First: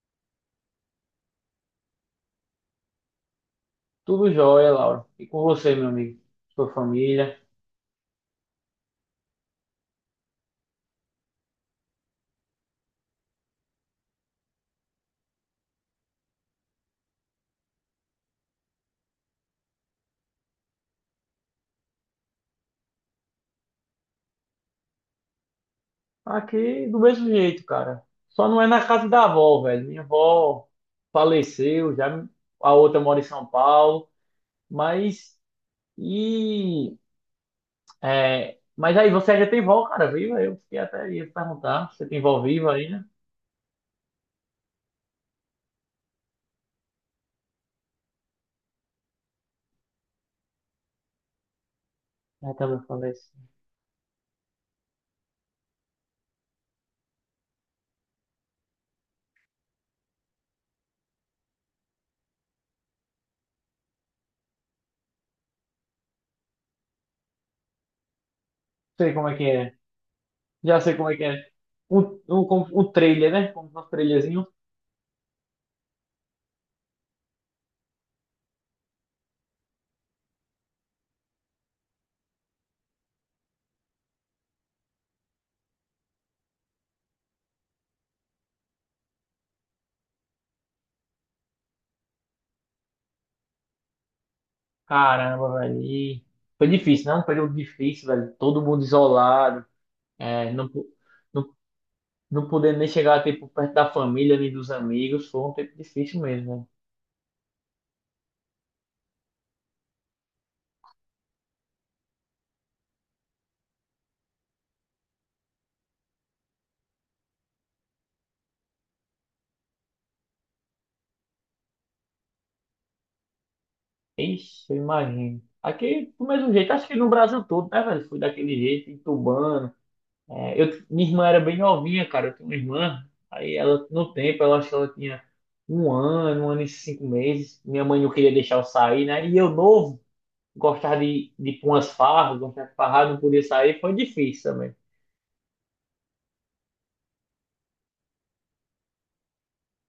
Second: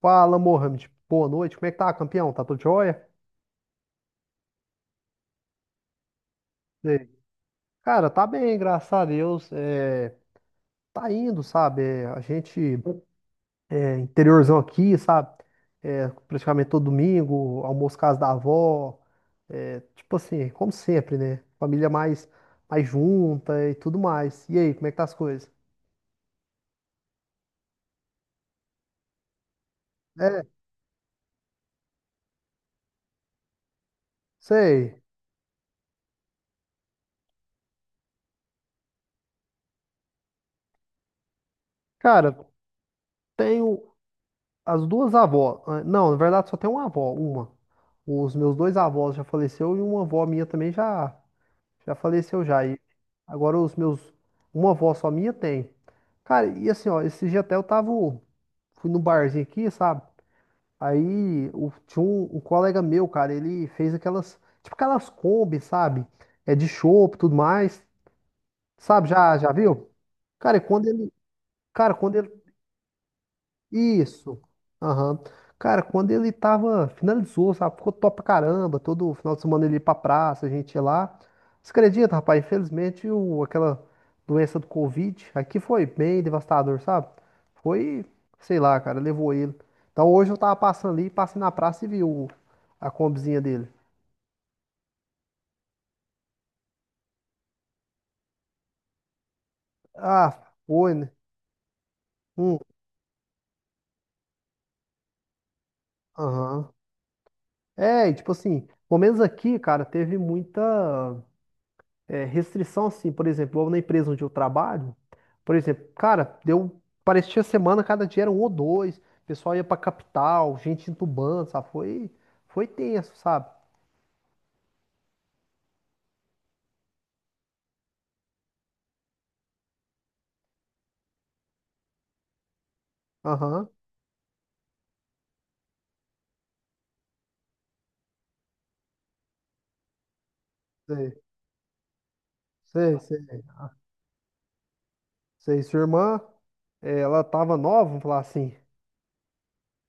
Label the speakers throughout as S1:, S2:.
S1: Fala, Mohamed. Boa noite. Como é que tá, campeão? Tá tudo jóia?
S2: Tudo jóia, Laura. E com você, meu amigo? Sua
S1: E aí?
S2: família?
S1: Cara, tá bem, graças a Deus. É, tá indo, sabe? É, a gente, é, interiorzão aqui, sabe? É, praticamente todo domingo, almoço casa da avó. É, tipo assim, como sempre, né? Família mais junta e tudo mais. E aí, como é que tá as coisas?
S2: Aqui do mesmo jeito, cara. Só não é na casa da avó, velho. Minha
S1: É,
S2: avó faleceu, já a outra mora em São Paulo.
S1: sei.
S2: Mas e mas aí você já tem vó, cara, viva? Eu fiquei até ia perguntar, você tem
S1: Cara,
S2: vó viva aí, né?
S1: tenho as duas avós. Ah, não, na verdade só tem uma avó, uma. Os meus dois avós já faleceu e uma avó minha também já. Já faleceu
S2: É,
S1: já. E
S2: também faleceu.
S1: agora os meus. Uma avó só minha tem. Cara, e assim, ó, esse dia até eu tava. Fui no barzinho aqui, sabe? Aí tinha um colega meu, cara, ele fez aquelas. Tipo aquelas Kombi, sabe? É de chopp e tudo mais. Sabe,
S2: Sei como é
S1: já,
S2: que
S1: já
S2: é.
S1: viu? Cara, e
S2: Já
S1: quando
S2: sei como
S1: ele.
S2: é que é.
S1: Cara,
S2: Um,
S1: quando ele
S2: um, um trailer, né? Como um
S1: isso.
S2: trailerzinho.
S1: Aham. Cara, quando ele tava, finalizou, sabe? Ficou top pra caramba. Todo final de semana ele ia pra praça, a gente ia lá. Você acredita, rapaz? Infelizmente, aquela doença do Covid aqui foi bem devastador, sabe? Foi sei lá, cara, levou ele. Então hoje eu tava passando ali, passei na praça e vi a combizinha dele.
S2: Caramba, velho. E foi difícil, não? Um período difícil, velho. Todo mundo isolado.
S1: Ah,
S2: É, não, pu-
S1: foi, né?
S2: não, não,
S1: Hum,
S2: podendo nem chegar tipo, perto da família nem dos amigos. Foi um tempo difícil mesmo, né?
S1: aham. É, e tipo assim, pelo menos aqui, cara, teve muita. É, restrição, assim, por exemplo, eu na empresa onde eu trabalho, por exemplo, cara, deu, parecia semana, cada dia era um ou dois, o pessoal ia pra capital, gente entubando, sabe? Foi tenso, sabe?
S2: Ixi, eu imagino. Aqui, do mesmo jeito, acho que no Brasil todo, né, velho? Fui daquele jeito, entubando. Minha irmã era bem novinha, cara. Eu tenho uma irmã. Aí
S1: Aham,
S2: ela, no tempo, ela achou que ela tinha um ano e cinco meses. Minha mãe não queria deixar eu sair, né? E eu novo. Gostar
S1: sei,
S2: de ir pra umas farras, gostar de
S1: sei,
S2: farrar, não
S1: sei,
S2: poder sair, foi difícil também.
S1: sei. Sua irmã, é, ela tava nova, vamos falar assim.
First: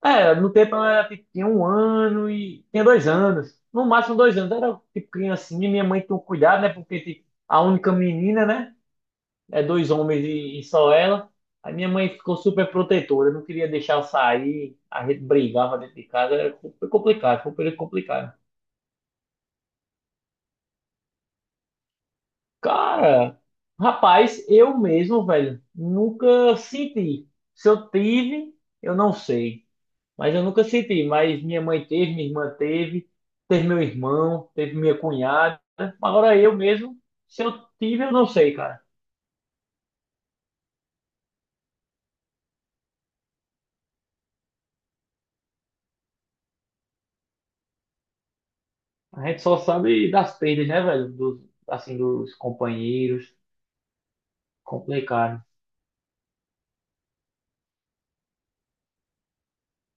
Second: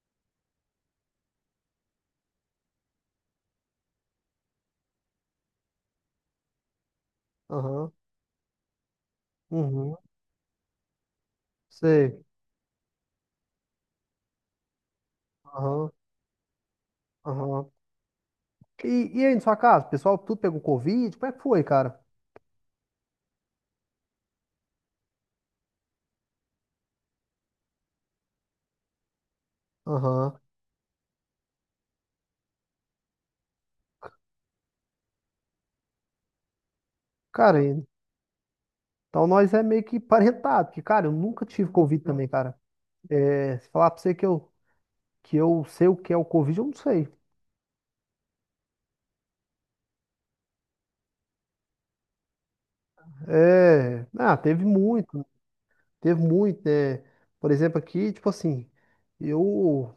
S2: No tempo eu era, tipo, tinha um ano e tinha dois anos. No máximo dois anos. Eu era tipo criancinha, minha mãe tinha um cuidado, né? Porque tipo, a
S1: Aham,
S2: única menina, né? É dois
S1: uhum,
S2: homens e só ela. A minha mãe
S1: sei,
S2: ficou super protetora, não queria deixar eu sair, a gente brigava
S1: aham,
S2: dentro de casa, era foi complicado, foi um
S1: aham.
S2: período complicado.
S1: E aí, na sua casa, o pessoal tudo pegou Covid? Como é que foi, cara?
S2: Cara, rapaz, eu mesmo, velho, nunca senti. Se eu tive, eu não sei. Mas
S1: Aham.
S2: eu nunca senti, mas minha mãe teve, minha irmã teve, teve meu irmão, teve minha cunhada. Agora eu mesmo, se eu
S1: Cara,
S2: tive, eu não sei, cara.
S1: então nós é meio que parentado, porque, cara, eu nunca tive Covid também, cara. É, se falar pra você que eu sei o que é o Covid, eu não sei.
S2: A gente só sabe das perdas, né, velho? Dos, assim, dos companheiros.
S1: É, ah, teve muito, né?
S2: Complicado.
S1: Teve muito, né? Por exemplo, aqui, tipo assim, eu,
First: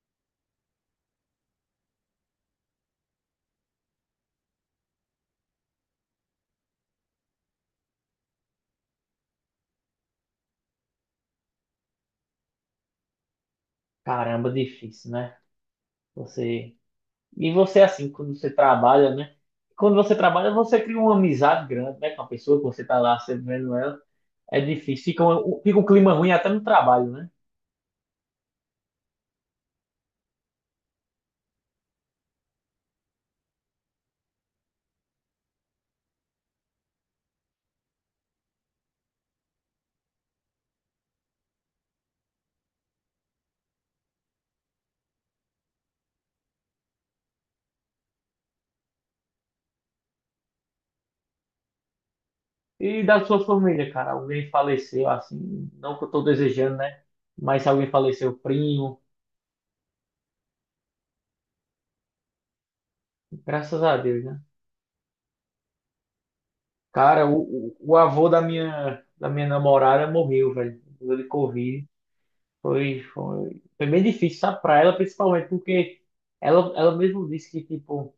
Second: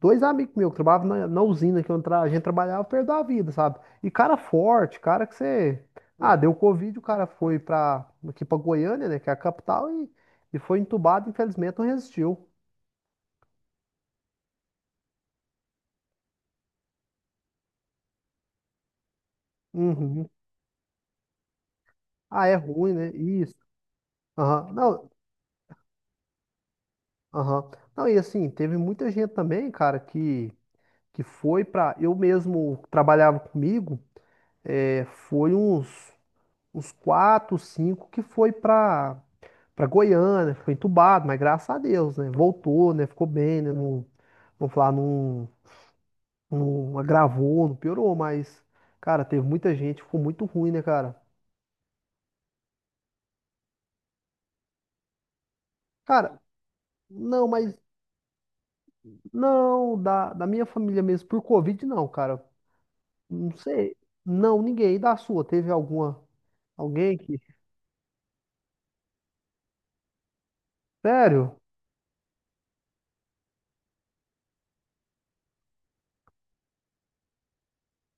S1: dois amigos meus que trabalhavam na usina que a gente trabalhava, perdeu a vida, sabe? E cara forte, cara que você, ah, deu Covid, o cara foi pra, aqui pra Goiânia, né, que é a capital, e foi entubado, infelizmente não resistiu.
S2: Caramba, difícil, né? Você. E você, assim, quando você trabalha, né? Quando você
S1: Uhum.
S2: trabalha, você cria uma amizade grande, né? Com a
S1: Ah, é
S2: pessoa que você
S1: ruim,
S2: tá
S1: né?
S2: lá sempre
S1: Isso.
S2: vendo ela. É
S1: Aham.
S2: difícil.
S1: Não,
S2: Fica um clima ruim até no trabalho, né?
S1: aham. Não, e assim, teve muita gente também, cara, que foi para eu mesmo trabalhava comigo, é, foi uns quatro, cinco que foi para para Goiânia, foi entubado, mas graças a Deus, né? Voltou, né? Ficou bem, né? Não, vou falar, não, não agravou, não piorou, mas cara, teve muita gente, ficou muito ruim, né, cara?
S2: E da sua família, cara, alguém faleceu, assim, não que eu tô
S1: Cara,
S2: desejando, né?
S1: não,
S2: Mas se
S1: mas
S2: alguém faleceu, primo,
S1: não da minha família mesmo por Covid não, cara. Não
S2: graças
S1: sei.
S2: a Deus, né?
S1: Não, ninguém. E da sua, teve alguma alguém
S2: Cara,
S1: que
S2: o avô da minha namorada morreu, velho, de
S1: Sério?
S2: Covid. Foi bem difícil, sabe, pra ela, principalmente porque ela mesmo disse que, tipo,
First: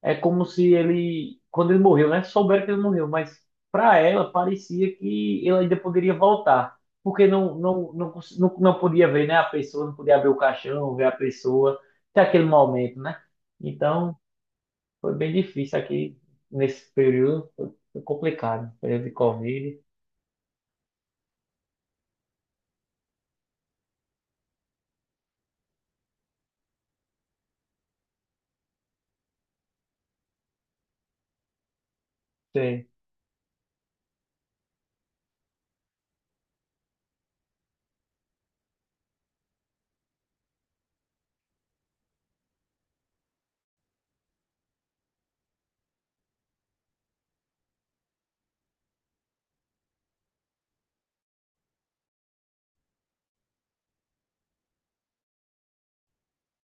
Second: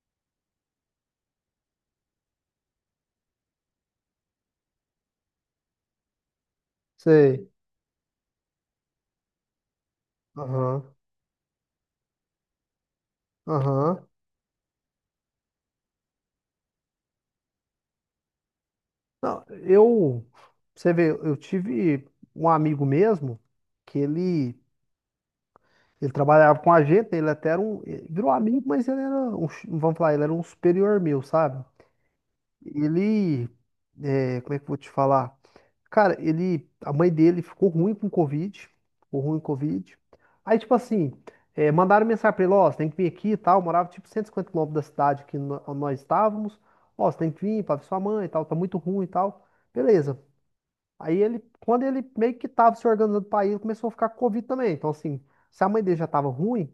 S2: é como se ele, quando ele morreu, né? Souberam que ele morreu, mas para ela parecia que ele ainda poderia voltar, porque
S1: Sei.
S2: não podia ver, né? A pessoa, não podia abrir o
S1: Aham.
S2: caixão, ver a pessoa, até aquele momento, né?
S1: Aham.
S2: Então, foi bem difícil aqui nesse período, foi complicado, período de
S1: Não,
S2: Covid.
S1: eu, você vê, eu tive um amigo mesmo que ele trabalhava com a gente, ele até era um, ele virou amigo, mas ele era um, vamos falar, ele era um superior meu, sabe?
S2: Sei,
S1: Ele, é, como é que eu vou te falar? Cara, ele, a mãe dele ficou ruim com Covid, ficou ruim com Covid. Aí, tipo assim, é, mandaram mensagem pra ele, ó, você tem que vir aqui e tal, eu morava tipo 150 quilômetros da cidade que nós estávamos, ó, você tem que vir pra ver sua mãe e tal, tá muito ruim e tal. Beleza. Aí ele, quando ele meio que tava se organizando pra ir, ele começou a ficar com Covid também. Então, assim, se a mãe dele já tava ruim,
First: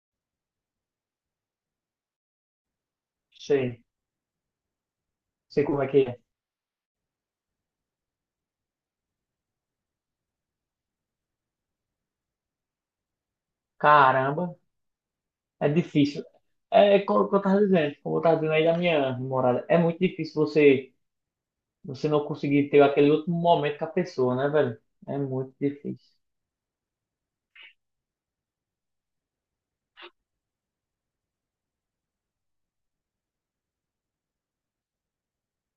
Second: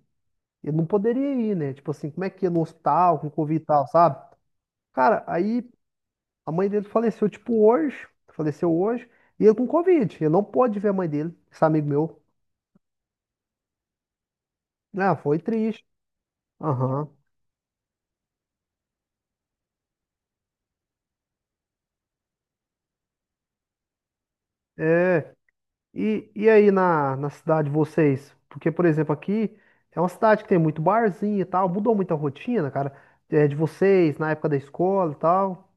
S1: ele não poderia ir, né? Tipo assim, como é que ia no hospital com Covid e
S2: sei,
S1: tal, sabe? Cara,
S2: sei
S1: aí
S2: como é que é.
S1: a mãe dele faleceu, tipo, hoje, faleceu hoje, e ele com Covid. Ele não pôde ver a mãe dele, esse amigo meu.
S2: Caramba,
S1: Ah, foi
S2: é
S1: triste.
S2: difícil. É
S1: Aham.
S2: como eu tava dizendo, aí da minha namorada, é muito difícil você não conseguir ter aquele último momento com a pessoa, né, velho? É
S1: É.
S2: muito difícil.
S1: E aí na, na cidade de vocês? Porque, por exemplo, aqui é uma cidade que tem muito barzinho e tal, mudou muito a rotina, cara, é, de vocês, na época da escola e tal.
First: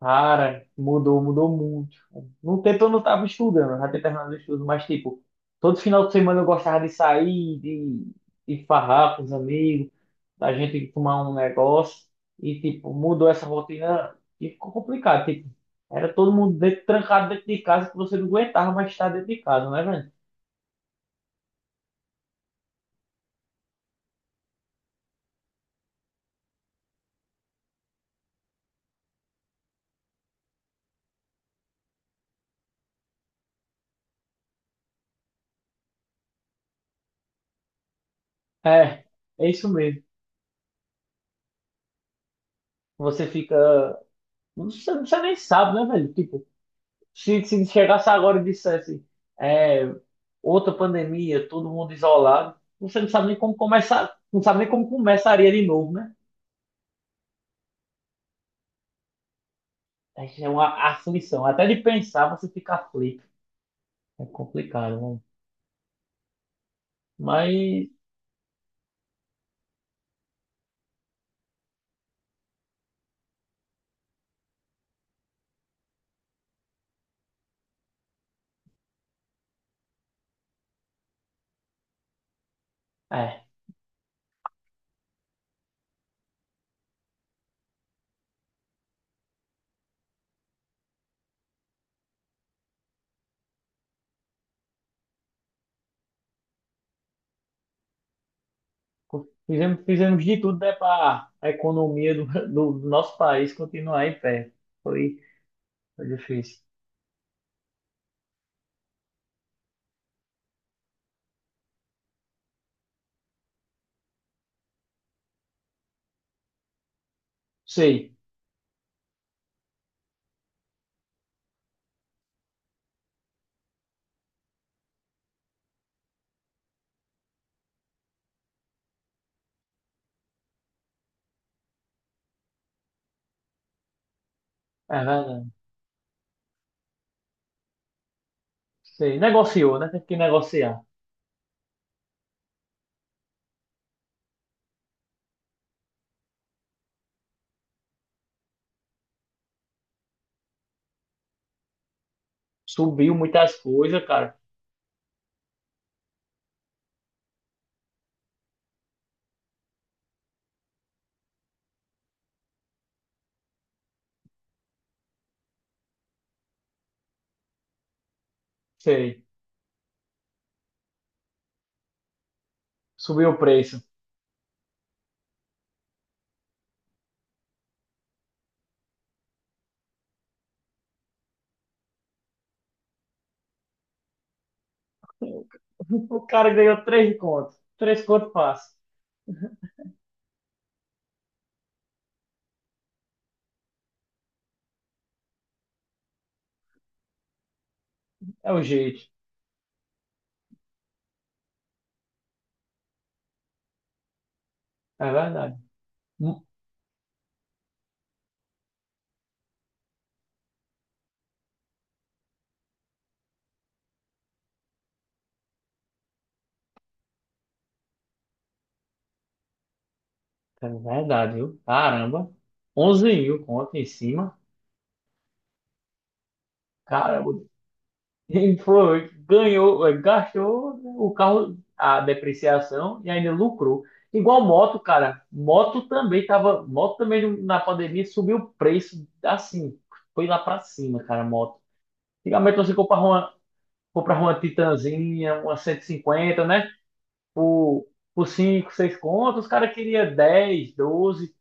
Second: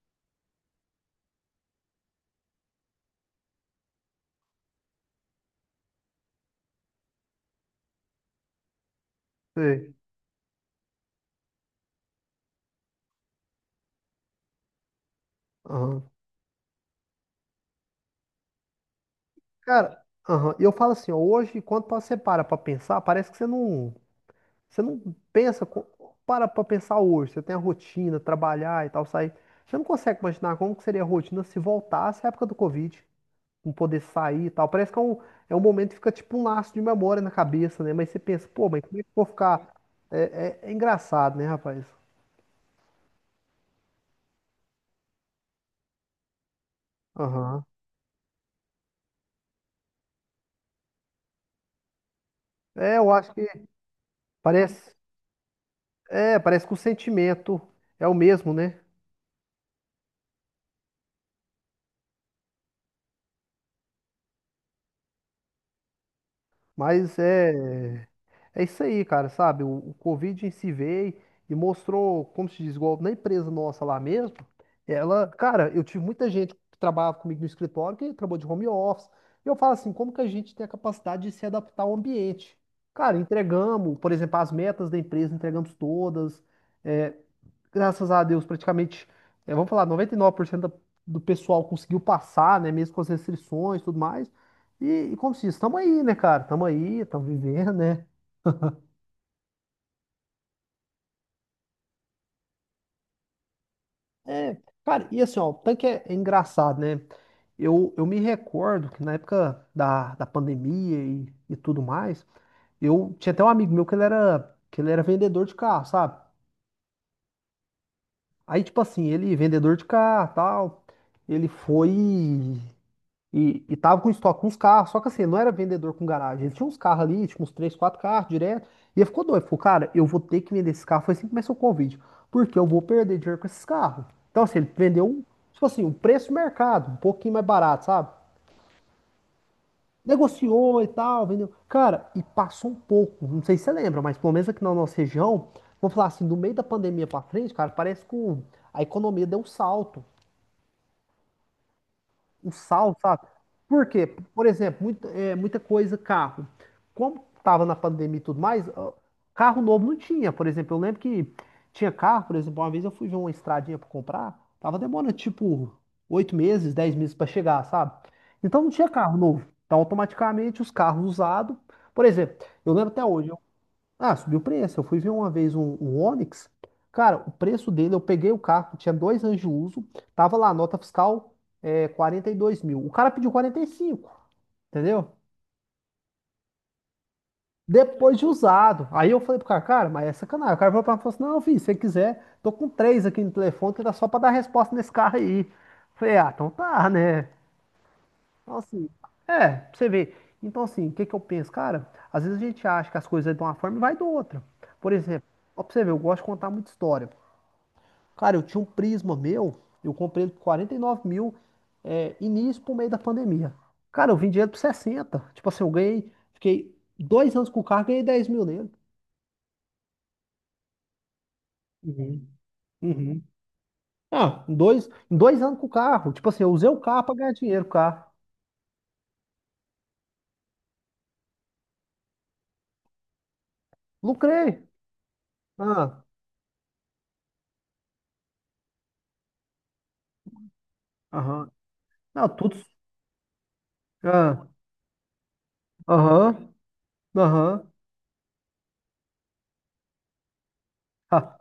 S2: Cara, mudou, mudou muito. No tempo eu não tava estudando, eu já tinha terminado o estudo, mas tipo, todo final de semana eu gostava de sair, de farrar com os amigos,
S1: Sei.
S2: da gente tomar um negócio. E tipo, mudou essa rotina e ficou complicado. Tipo,
S1: Aham.
S2: era todo mundo dentro, trancado dentro de casa que você não aguentava mais estar dentro de casa, né,
S1: Cara,
S2: velho?
S1: aham. E eu falo assim, ó, hoje, quando você para pra pensar, parece que você não pensa, para pra pensar hoje, você tem a rotina, trabalhar e tal, sair. Você não consegue imaginar como que seria a rotina se voltasse à época do Covid, não poder sair e tal. Parece que é um momento que fica tipo um laço de memória na cabeça, né? Mas você pensa, pô, mas como é
S2: É,
S1: que eu vou
S2: é isso
S1: ficar?
S2: mesmo.
S1: É, é engraçado, né, rapaz?
S2: Você fica. Você nem sabe, né, velho? Tipo, Se,
S1: Aham.
S2: se chegasse agora e dissesse, é, outra pandemia, todo mundo isolado,
S1: É,
S2: você não
S1: eu
S2: sabe
S1: acho
S2: nem
S1: que
S2: como começar, não sabe nem como
S1: parece,
S2: começaria de novo, né?
S1: é, parece que o sentimento é o mesmo, né?
S2: É uma aflição. Até de pensar, você fica aflito. É complicado, né?
S1: Mas
S2: Mas,
S1: é. É isso aí, cara, sabe? O Covid em si veio e mostrou, como se diz, igual na empresa nossa lá mesmo. Ela, cara, eu tive muita gente que trabalhava comigo no escritório que trabalhou de home office. E eu falo assim, como que a gente tem a capacidade de se adaptar ao ambiente? Cara,
S2: é,
S1: entregamos, por exemplo, as metas da empresa, entregamos todas. É, graças a Deus, praticamente, é, vamos falar, 99% da- do pessoal conseguiu passar, né? Mesmo com as restrições e tudo mais. E como se diz, estamos aí, né, cara? Estamos aí, estamos vivendo, né?
S2: fizemos de tudo, né, para a economia do nosso país continuar em pé.
S1: É, cara,
S2: Foi,
S1: e assim, ó, o tanque é,
S2: foi
S1: é
S2: difícil.
S1: engraçado, né? Eu me recordo que na época da pandemia e tudo mais, eu tinha até um amigo meu que ele era vendedor de carro, sabe?
S2: Sei,
S1: Aí, tipo assim, ele, vendedor de carro, tal, ele foi. E tava com estoque, com uns carros, só que assim, não era vendedor com garagem. Ele tinha uns carros ali, tipo uns três, quatro carros direto. E ele ficou doido, ficou, cara, eu vou ter que vender esse carro. Foi assim que começou o Covid, porque eu vou perder dinheiro com esses carros. Então, assim, ele
S2: é
S1: vendeu, um,
S2: verdade.
S1: tipo assim, um preço do mercado, um pouquinho mais barato, sabe?
S2: Sei. Negociou, né? Teve que negociar.
S1: Negociou e tal, vendeu. Cara, e passou um pouco, não sei se você lembra, mas pelo menos aqui na nossa região, vou falar assim, do meio da pandemia pra frente, cara, parece que a economia deu um salto.
S2: Subiu
S1: Sabe?
S2: muitas
S1: Por
S2: coisas,
S1: quê?
S2: cara.
S1: Por exemplo, muita coisa carro. Como tava na pandemia e tudo mais, ó, carro novo não tinha. Por exemplo, eu lembro que tinha carro, por exemplo, uma vez eu fui ver uma estradinha para comprar, tava demorando tipo 8 meses, 10 meses para chegar, sabe? Então não tinha carro
S2: Sei.
S1: novo. Então automaticamente os carros usados, por exemplo, eu lembro até
S2: Subiu
S1: hoje,
S2: o preço.
S1: ah, subiu o preço. Eu fui ver uma vez um, um Onix. Cara, o preço dele, eu peguei o carro, tinha 2 anos de uso, tava lá, nota fiscal é, 42 mil. O cara pediu 45, entendeu?
S2: O cara ganhou três contos. Três
S1: Depois de
S2: contos passa.
S1: usado. Aí eu falei pro cara, cara, mas é sacanagem. O cara falou pra mim, falou assim, não, filho, se você quiser, tô com três aqui no telefone, que dá só pra dar resposta nesse carro aí. Eu falei, ah, então tá, né?
S2: É
S1: Então
S2: o
S1: assim,
S2: jeito.
S1: é, pra você ver. Então assim, o que que eu penso? Cara, às vezes a gente acha que as coisas é de uma forma e vai de outra. Por
S2: É
S1: exemplo,
S2: verdade.
S1: ó, pra você ver, eu gosto de
S2: Hum,
S1: contar muita história. Cara, eu tinha um Prisma meu, eu comprei ele por 49 mil, é, início pro meio da pandemia. Cara, eu vendi ele por 60. Tipo assim, eu ganhei, fiquei 2 anos com o carro, ganhei 10 mil nele.
S2: É verdade, viu?
S1: Uhum.
S2: Caramba. 11
S1: Uhum.
S2: mil conto em cima.
S1: Ah, em dois anos com o carro. Tipo assim, eu usei o carro pra
S2: Caramba.
S1: ganhar dinheiro com o carro.
S2: Ele foi, ganhou, gastou né, o carro, a depreciação e ainda lucrou. Igual
S1: Lucrei.
S2: moto, cara. Moto
S1: Ah,
S2: também tava. Moto também na pandemia subiu o preço assim. Foi lá pra cima, cara,
S1: aham.
S2: moto.
S1: Não, tudo.
S2: Antigamente comprava uma
S1: Ah,
S2: Titanzinha, uma 150,
S1: aham,
S2: né?
S1: aham.
S2: por, por 5 6 contos, os caras queriam 10, 12,
S1: Ah,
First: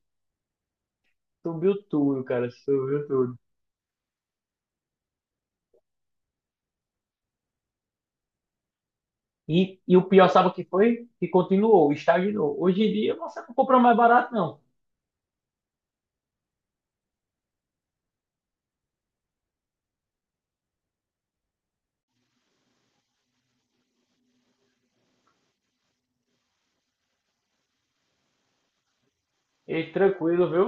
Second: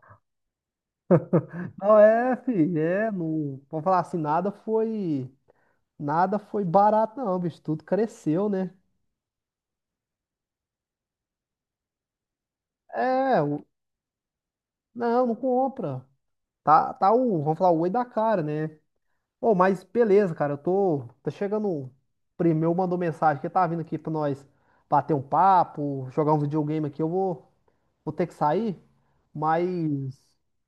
S2: subiu
S1: não,
S2: tudo,
S1: é,
S2: cara,
S1: filho,
S2: subiu
S1: é,
S2: tudo.
S1: não. Vamos falar assim, nada foi. Nada foi barato, não, bicho. Tudo cresceu, né?
S2: E o pior, sabe o que foi? Que continuou, estagnou. Hoje em dia você
S1: É,
S2: não
S1: o-
S2: compra mais barato, não.
S1: Não, não compra. Tá, tá o, vamos falar, o oi da cara, né? Ô, mas beleza, cara, tá chegando, um primo meu mandou mensagem que tá vindo aqui pra nós bater um papo, jogar um videogame aqui, eu vou ter que sair,
S2: E
S1: mas,
S2: tranquilo, viu?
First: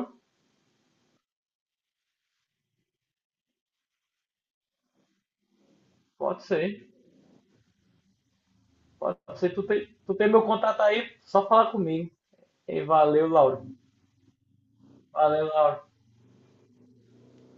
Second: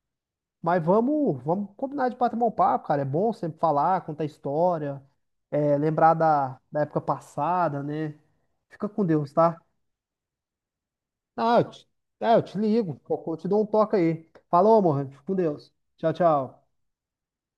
S1: mas vamos combinar de bater um papo, cara, é bom sempre falar, contar história, é, lembrar
S2: Pode
S1: da
S2: ser.
S1: época passada, né? Fica com
S2: Pode
S1: Deus,
S2: ser.
S1: tá?
S2: Tu tem meu contato aí, só
S1: Ah,
S2: falar comigo.
S1: eu te
S2: E
S1: ligo,
S2: valeu,
S1: eu te dou um
S2: Lauro.
S1: toque aí. Falou, amor, fica com
S2: Valeu,
S1: Deus.
S2: Lauro.
S1: Tchau, tchau.